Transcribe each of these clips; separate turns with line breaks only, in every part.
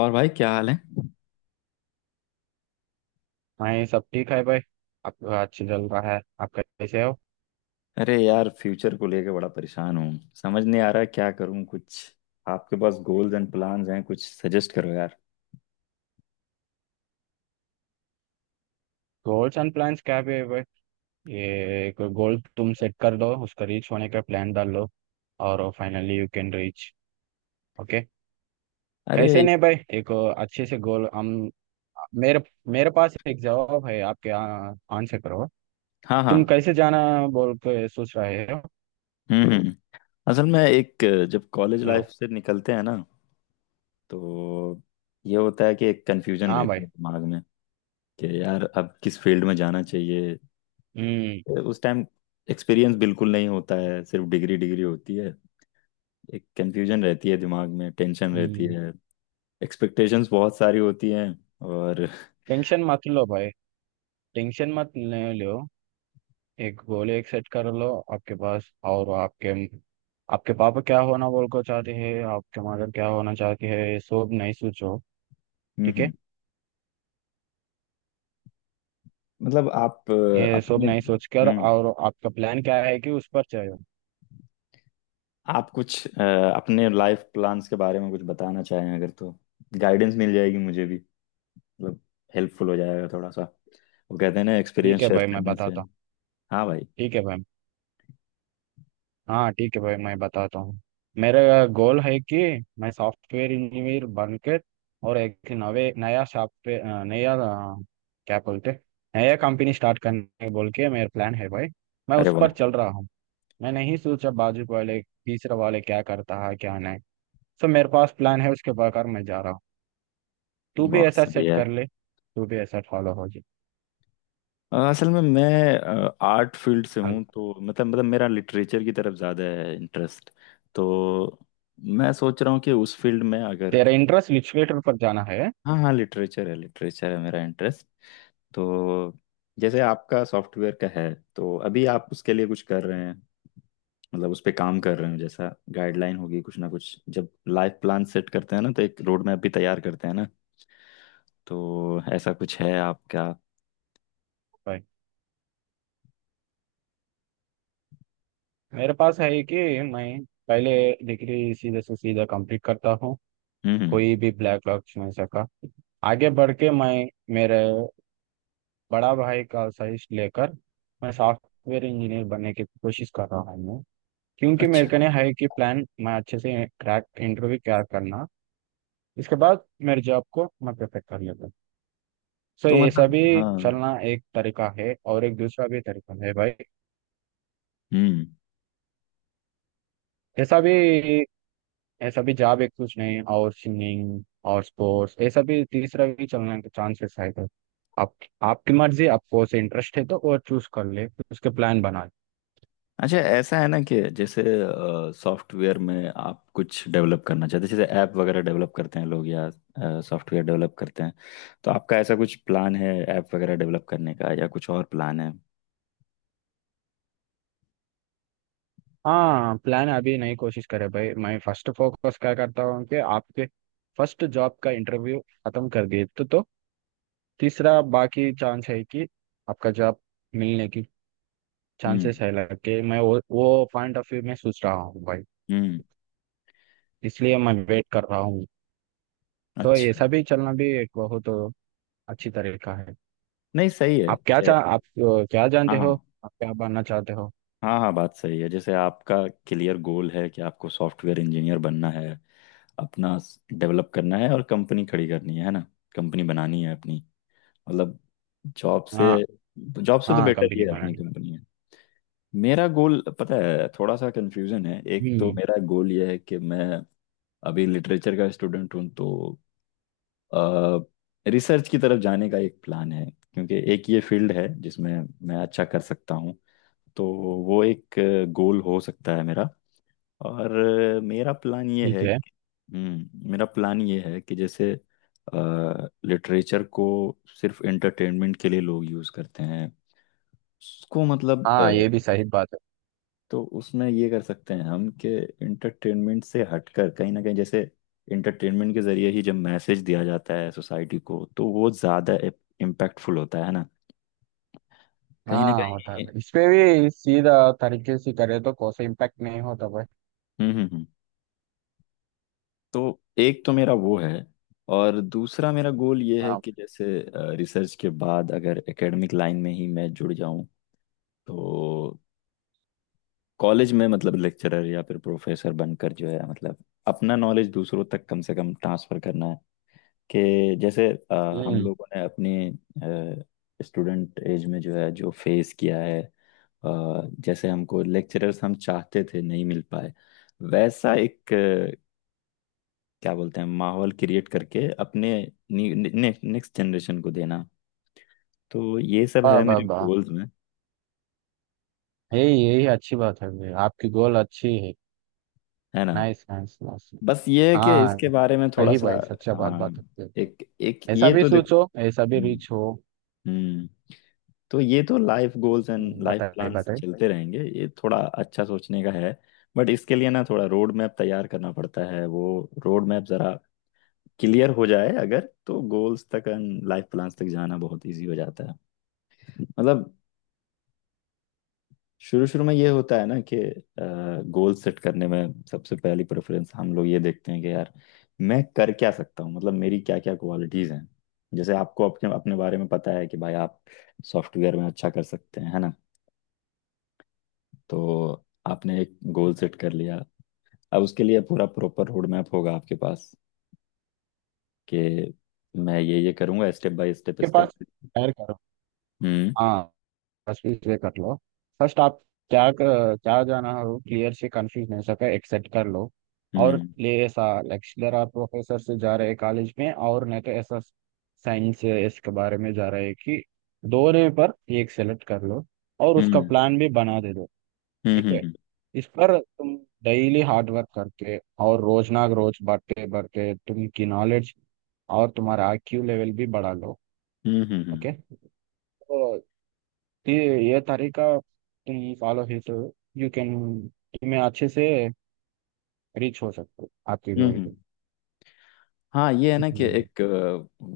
और भाई, क्या हाल है?
हाँ ये सब ठीक है भाई। आपका अच्छी चल रहा है, आप कैसे हो।
अरे यार, फ्यूचर को लेके बड़ा परेशान हूँ। समझ नहीं आ रहा क्या करूँ कुछ। आपके पास गोल्स एंड प्लान्स हैं, कुछ सजेस्ट करो यार।
गोल्स एंड प्लान्स क्या भी है भाई। ये कोई गोल तुम सेट कर दो, उसका रीच होने का प्लान डाल लो और finally you can reach. Okay.
अरे
कैसे
इस-
नहीं भाई। एक अच्छे से गोल हम, मेरे मेरे पास एक जवाब है, आपके आंसर करो।
हाँ, हाँ।
तुम कैसे जाना बोल के सोच रहे हो।
हम्म, हम्म, असल में जब कॉलेज
लो।
लाइफ से निकलते हैं ना, तो ये होता है कि एक कन्फ्यूजन
हाँ
रहती
भाई।
है दिमाग में। कि यार अब किस फील्ड में जाना चाहिए।
हम्म
उस टाइम एक्सपीरियंस बिल्कुल नहीं होता है, सिर्फ डिग्री डिग्री होती है। एक कंफ्यूजन रहती है दिमाग में, टेंशन रहती
हम्म।
है। एक्सपेक्टेशंस बहुत सारी होती हैं। और
टेंशन मत लो भाई। टेंशन मत ले लो। एक गोली एक सेट कर लो आपके पास। और आपके आपके पापा क्या होना बोल को चाहते हैं, आपके मदर क्या होना चाहती है, ये सब नहीं सोचो।
हम्म,
ठीक है।
मतलब आप
ये सब
अपने
नहीं सोचकर
हम्म
और आपका प्लान क्या है कि उस पर चलो।
आप कुछ अपने लाइफ प्लान्स के बारे में कुछ बताना चाहें अगर तो, गाइडेंस मिल जाएगी मुझे भी। मतलब, हेल्पफुल हो जाएगा थोड़ा सा। वो कहते हैं ना, एक्सपीरियंस
ठीक है
शेयर
भाई, मैं
करने से।
बताता हूँ।
हाँ भाई।
ठीक है भाई। हाँ ठीक है भाई, मैं बताता हूँ। मेरा गोल है कि मैं सॉफ्टवेयर इंजीनियर बनकर और एक नवे नया सॉफ्टवेयर नया क्या बोलते नया कंपनी स्टार्ट करने बोल के मेरा प्लान है भाई। मैं
अरे
उस
वाह।
पर चल रहा हूँ। मैं नहीं सोचा बाजू वाले तीसरा वाले क्या करता है क्या नहीं। सो मेरे पास प्लान है, उसके बगैर मैं जा रहा हूँ। तू भी
बहुत
ऐसा
सही
सेट
है।
कर ले, तू भी ऐसा फॉलो हो जाए।
असल में मैं आर्ट फील्ड से
अब
हूँ, तो मतलब मेरा लिटरेचर की तरफ ज़्यादा है इंटरेस्ट। तो मैं सोच रहा हूँ कि उस फील्ड में अगर।
तेरा इंटरेस्ट लिटरेचर पर जाना है।
हाँ, हाँ, लिटरेचर है, लिटरेचर है मेरा इंटरेस्ट। तो जैसे आपका सॉफ्टवेयर का है, तो अभी आप उसके लिए कुछ कर रहे हैं। मतलब उस पे काम कर रहे हैं, जैसा गाइडलाइन होगी, कुछ ना कुछ जब लाइफ प्लान सेट करते हैं ना, तो एक रोड मैप भी तैयार करते हैं ना। तो ऐसा कुछ है आपका।
भाई मेरे पास है कि मैं पहले डिग्री सीधे से सीधा कंप्लीट करता हूँ।
हम्म।
कोई भी ब्लैक लॉक्स में सका आगे बढ़ के, मैं मेरे बड़ा भाई का सजेस्ट लेकर मैं सॉफ्टवेयर इंजीनियर बनने की कोशिश कर रहा हूँ। क्योंकि मेरे
अच्छा।
को नहीं है कि प्लान, मैं अच्छे से क्रैक इंटरव्यू क्रैक करना। इसके बाद मेरे जॉब को मैं परफेक्ट कर लेता हूँ। सो
तो
ऐसा
मतलब,
भी
हाँ।
चलना एक तरीका है और एक दूसरा भी तरीका है भाई।
हम्म।
ऐसा भी, ऐसा भी जॉब एक कुछ नहीं और सिंगिंग और स्पोर्ट्स, ऐसा भी तीसरा भी चलने के चांसेस है। तो आप, आपकी मर्जी, आपको उसे इंटरेस्ट है तो वो चूज कर ले, उसके प्लान बना ले।
अच्छा, ऐसा है ना कि जैसे सॉफ्टवेयर में आप कुछ डेवलप करना चाहते हैं, जैसे ऐप वगैरह डेवलप करते हैं लोग, या सॉफ्टवेयर डेवलप करते हैं। तो आपका ऐसा कुछ प्लान है, ऐप वगैरह डेवलप करने का, या कुछ और प्लान है।
हाँ प्लान अभी नहीं, कोशिश करे भाई। मैं फर्स्ट फोकस क्या करता हूँ कि आपके फर्स्ट जॉब का इंटरव्यू खत्म कर दिए तो, तीसरा बाकी चांस है कि आपका जॉब मिलने की
हम्म,
चांसेस है लगे। मैं वो पॉइंट ऑफ व्यू में सोच रहा हूँ भाई।
हम्म।
इसलिए मैं वेट कर रहा हूँ। तो
अच्छा।
ऐसा भी चलना भी एक बहुत अच्छी तरीका है।
नहीं,
आप क्या चाह, आप क्या जानते हो,
हाँ,
आप क्या बनना चाहते हो।
हाँ, हाँ, बात सही है। जैसे आपका क्लियर गोल है कि आपको सॉफ्टवेयर इंजीनियर बनना है। अपना डेवलप करना है और कंपनी खड़ी करनी है ना। कंपनी बनानी है अपनी। मतलब जॉब से
हाँ
जॉब से तो
हाँ,
बेटर ये
कंपनी
है, अपनी
बनानी।
कंपनी है। मेरा गोल पता है, थोड़ा सा कंफ्यूजन है। एक तो
हम्म,
मेरा गोल ये है कि मैं अभी लिटरेचर का स्टूडेंट हूँ, तो रिसर्च की तरफ जाने का एक प्लान है। क्योंकि एक ये फील्ड है जिसमें मैं अच्छा कर सकता हूँ, तो वो एक गोल हो सकता है मेरा। और अ, मेरा प्लान ये
ठीक
है
है।
कि- मेरा प्लान ये है कि जैसे लिटरेचर को सिर्फ एंटरटेनमेंट के लिए लोग यूज़ करते हैं। उसको मतलब
हाँ ये भी सही बात है।
तो उसमें ये कर सकते हैं हम कि इंटरटेनमेंट से हटकर कहीं ना कहीं, जैसे इंटरटेनमेंट के जरिए ही जब मैसेज दिया जाता है सोसाइटी को, तो वो ज़्यादा इम्पैक्टफुल होता है ना, कहीं ना
हाँ होता
कहीं।
है, इस पे भी सीधा तरीके से करे तो कोई सा इम्पैक्ट नहीं होता भाई।
हम्म, हम्म, हम्म। तो एक तो मेरा वो है। और दूसरा मेरा गोल ये है
हाँ।
कि जैसे रिसर्च के बाद अगर एकेडमिक लाइन में ही मैं जुड़ जाऊं, तो कॉलेज में, मतलब लेक्चरर या फिर प्रोफेसर बनकर जो है, मतलब अपना नॉलेज दूसरों तक कम से कम ट्रांसफर करना है। कि जैसे हम
हम्म।
लोगों ने अपनी स्टूडेंट एज में जो है, जो फेस किया है। जैसे हमको लेक्चरर्स हम चाहते थे नहीं मिल पाए, वैसा एक क्या बोलते हैं, माहौल क्रिएट करके अपने नेक्स्ट जनरेशन को देना। तो ये सब
वाह
है
वाह
मेरे
वाह।
गोल्स में।
यही यही अच्छी बात है भाई, आपकी गोल अच्छी है।
है ना।
Nice nice nice.
बस ये है कि
हाँ
इसके बारे में थोड़ा
सही
सा।
भाई, सच्चा बात
हाँ।
बात होती है।
एक एक
ऐसा
ये
भी
तो देख।
सोचो, ऐसा भी
हम्म,
रिच हो।
हम्म। तो ये तो लाइफ गोल्स एंड लाइफ
बताइए
प्लान्स
बताइए।
चलते रहेंगे। ये थोड़ा अच्छा सोचने का है। बट इसके लिए ना, थोड़ा रोड मैप तैयार करना पड़ता है। वो रोड मैप जरा क्लियर हो जाए अगर, तो गोल्स तक एंड लाइफ प्लान्स तक जाना बहुत इजी हो जाता है। मतलब शुरू शुरू में ये होता है ना कि गोल सेट करने में सबसे पहली प्रेफरेंस हम लोग ये देखते हैं कि यार, मैं कर क्या सकता हूँ, मतलब मेरी क्या क्या क्वालिटीज़ हैं। जैसे आपको अपने अपने बारे में पता है कि भाई आप सॉफ्टवेयर में अच्छा कर सकते हैं, है ना। तो आपने एक गोल सेट कर लिया। अब उसके लिए पूरा प्रॉपर रोड मैप होगा आपके पास कि मैं ये करूंगा, स्टेप बाय स्टेप
के
स्टेप।
पास शेयर करो।
हम्म,
हाँ। बस इसे कर लो। फर्स्ट आप क्या क्या जाना हो क्लियर से, कंफ्यूज नहीं हो सके, एक्सेप्ट कर लो। और
हम्म,
ले ऐसा लेक्चरर आप प्रोफेसर से जा रहे हैं कॉलेज में, और नहीं तो ऐसा साइंस या इसके बारे में जा रहे हैं कि दोनों पर एक सेलेक्ट कर लो और उसका
हम्म,
प्लान भी बना दे दो।
हम्म,
ठीक है।
हम्म,
इस पर तुम डेली हार्ड वर्क करके और रोज ना रोज बढ़ते बढ़ते तुम की नॉलेज और तुम्हारा आईक्यू लेवल भी बढ़ा लो।
हम्म, हम्म, हम्म,
ओके। तो ये ये तरीका तुम फॉलो ही तो यू कैन, तुम्हें अच्छे से रीच हो सकते हो आपकी
हम्म,
गोल पे।
हाँ, ये है ना कि
हम्म।
एक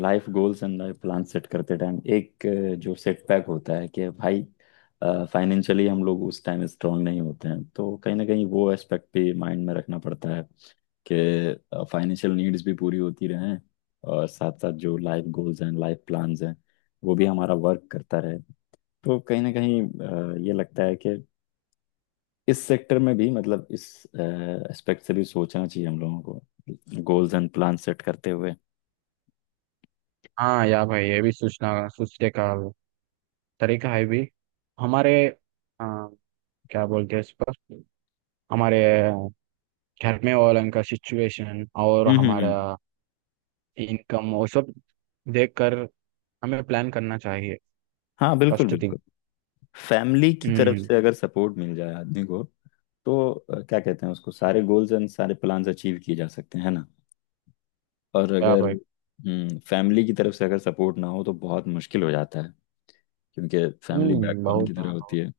life goals and life plan set करते टाइम, एक जो सेटबैक होता है कि भाई, फाइनेंशियली हम लोग उस टाइम स्ट्रांग नहीं होते हैं, तो कहीं ना कहीं वो एस्पेक्ट भी माइंड में रखना पड़ता है। कि फाइनेंशियल नीड्स भी पूरी होती रहें, और साथ साथ जो लाइफ गोल्स हैं, लाइफ प्लान्स हैं, वो भी हमारा वर्क करता रहे। तो कहीं ना कहीं ये लगता है कि इस सेक्टर में भी, मतलब इस एस्पेक्ट से भी सोचना चाहिए हम लोगों को, गोल्स एंड प्लान सेट करते हुए।
हाँ या भाई, ये भी सोचना, सोचने का तरीका है भी। हमारे आ, क्या बोलते हैं, इस पर हमारे घर में वालों का सिचुएशन और
हम्म, हम्म,
हमारा इनकम और सब देख कर हमें प्लान करना चाहिए।
हाँ, बिल्कुल,
फर्स्ट थिंग।
बिल्कुल। फैमिली की तरफ
हम्म।
से अगर सपोर्ट मिल जाए आदमी को, तो क्या कहते हैं उसको, सारे गोल्स एंड सारे प्लान्स अचीव किए जा सकते हैं, है ना। और
क्या
अगर
भाई।
फैमिली की तरफ से अगर सपोर्ट ना हो, तो बहुत मुश्किल हो जाता है। क्योंकि फैमिली बैकबोन
बहुत,
की तरह
हाँ,
होती
बहुत।
है।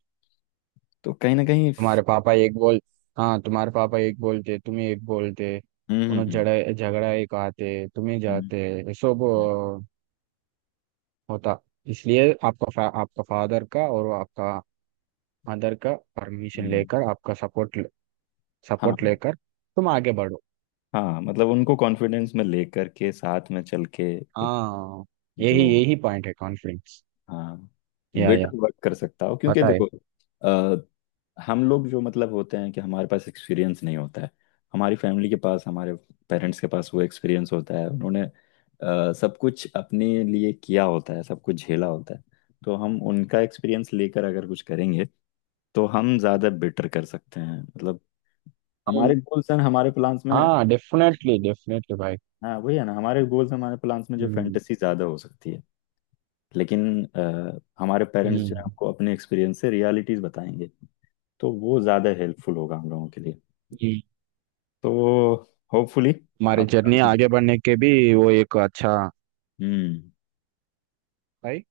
तो कहीं ना कहीं
तुम्हारे पापा एक बोल, हाँ तुम्हारे पापा एक बोलते, तुम्हें एक बोलते,
हम्म, हम्म,
उन्हें
हम्म,
झगड़ा झगड़ा एक आते, तुम्हें
हम्म,
जाते, ये सब
हम्म,
होता। इसलिए आपका आपका फादर का और आपका मदर का परमिशन
हम्म,
लेकर, आपका सपोर्ट,
हाँ,
सपोर्ट लेकर तुम आगे बढ़ो।
हाँ, मतलब उनको कॉन्फिडेंस में लेकर के, साथ में चल के एक
हाँ।
जो,
यही यही पॉइंट है, कॉन्फिडेंस
हाँ,
या
बेटर वर्क कर सकता हो, क्योंकि
पता
देखो, हम लोग जो मतलब होते हैं कि, हमारे पास एक्सपीरियंस नहीं होता है। हमारी फैमिली के पास, हमारे पेरेंट्स के पास वो एक्सपीरियंस होता है। उन्होंने सब कुछ अपने लिए किया होता है, सब कुछ झेला होता है। तो हम उनका एक्सपीरियंस लेकर अगर कुछ करेंगे, तो हम ज़्यादा बेटर कर सकते हैं, मतलब
है।
हमारे गोल्स एंड हमारे प्लान्स में।
हाँ डेफिनेटली डेफिनेटली भाई।
हाँ, वही है ना, हमारे गोल्स हमारे प्लान्स में जो
हम्म
फैंटेसी ज़्यादा हो सकती है। लेकिन हमारे पेरेंट्स जो है
हम्म।
आपको अपने एक्सपीरियंस से रियलिटीज़ बताएंगे, तो वो ज़्यादा हेल्पफुल होगा हम लोगों के लिए।
ये
तो होपफुली
हमारे
आपका
जर्नी
भी।
आगे बढ़ने के भी, वो एक अच्छा
हम्म।
भाई,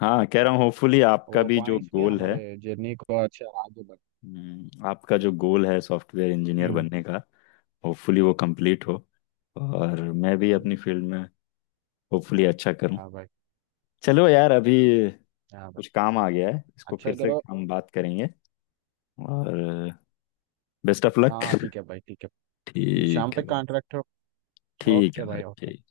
हाँ, कह रहा हूँ होपफुली आपका
वो
भी जो
पॉइंट्स भी
गोल है।
हमारे जर्नी को अच्छा आगे बढ़।
आपका जो गोल है सॉफ्टवेयर इंजीनियर
हम्म
बनने का, होपफुली वो कंप्लीट हो। और मैं भी अपनी
हम्म,
फील्ड में होपफुली अच्छा करूँ।
हाँ भाई।
चलो यार, अभी
हाँ
कुछ
भाई,
काम आ गया है, इसको
अच्छा
फिर से
करो।
हम बात करेंगे। और बेस्ट ऑफ लक।
हाँ ठीक है भाई, ठीक है। शाम
ठीक
पे
है भाई,
कॉन्ट्रैक्ट हो।
ठीक
ओके
है भाई,
भाई, ओके।
ठीक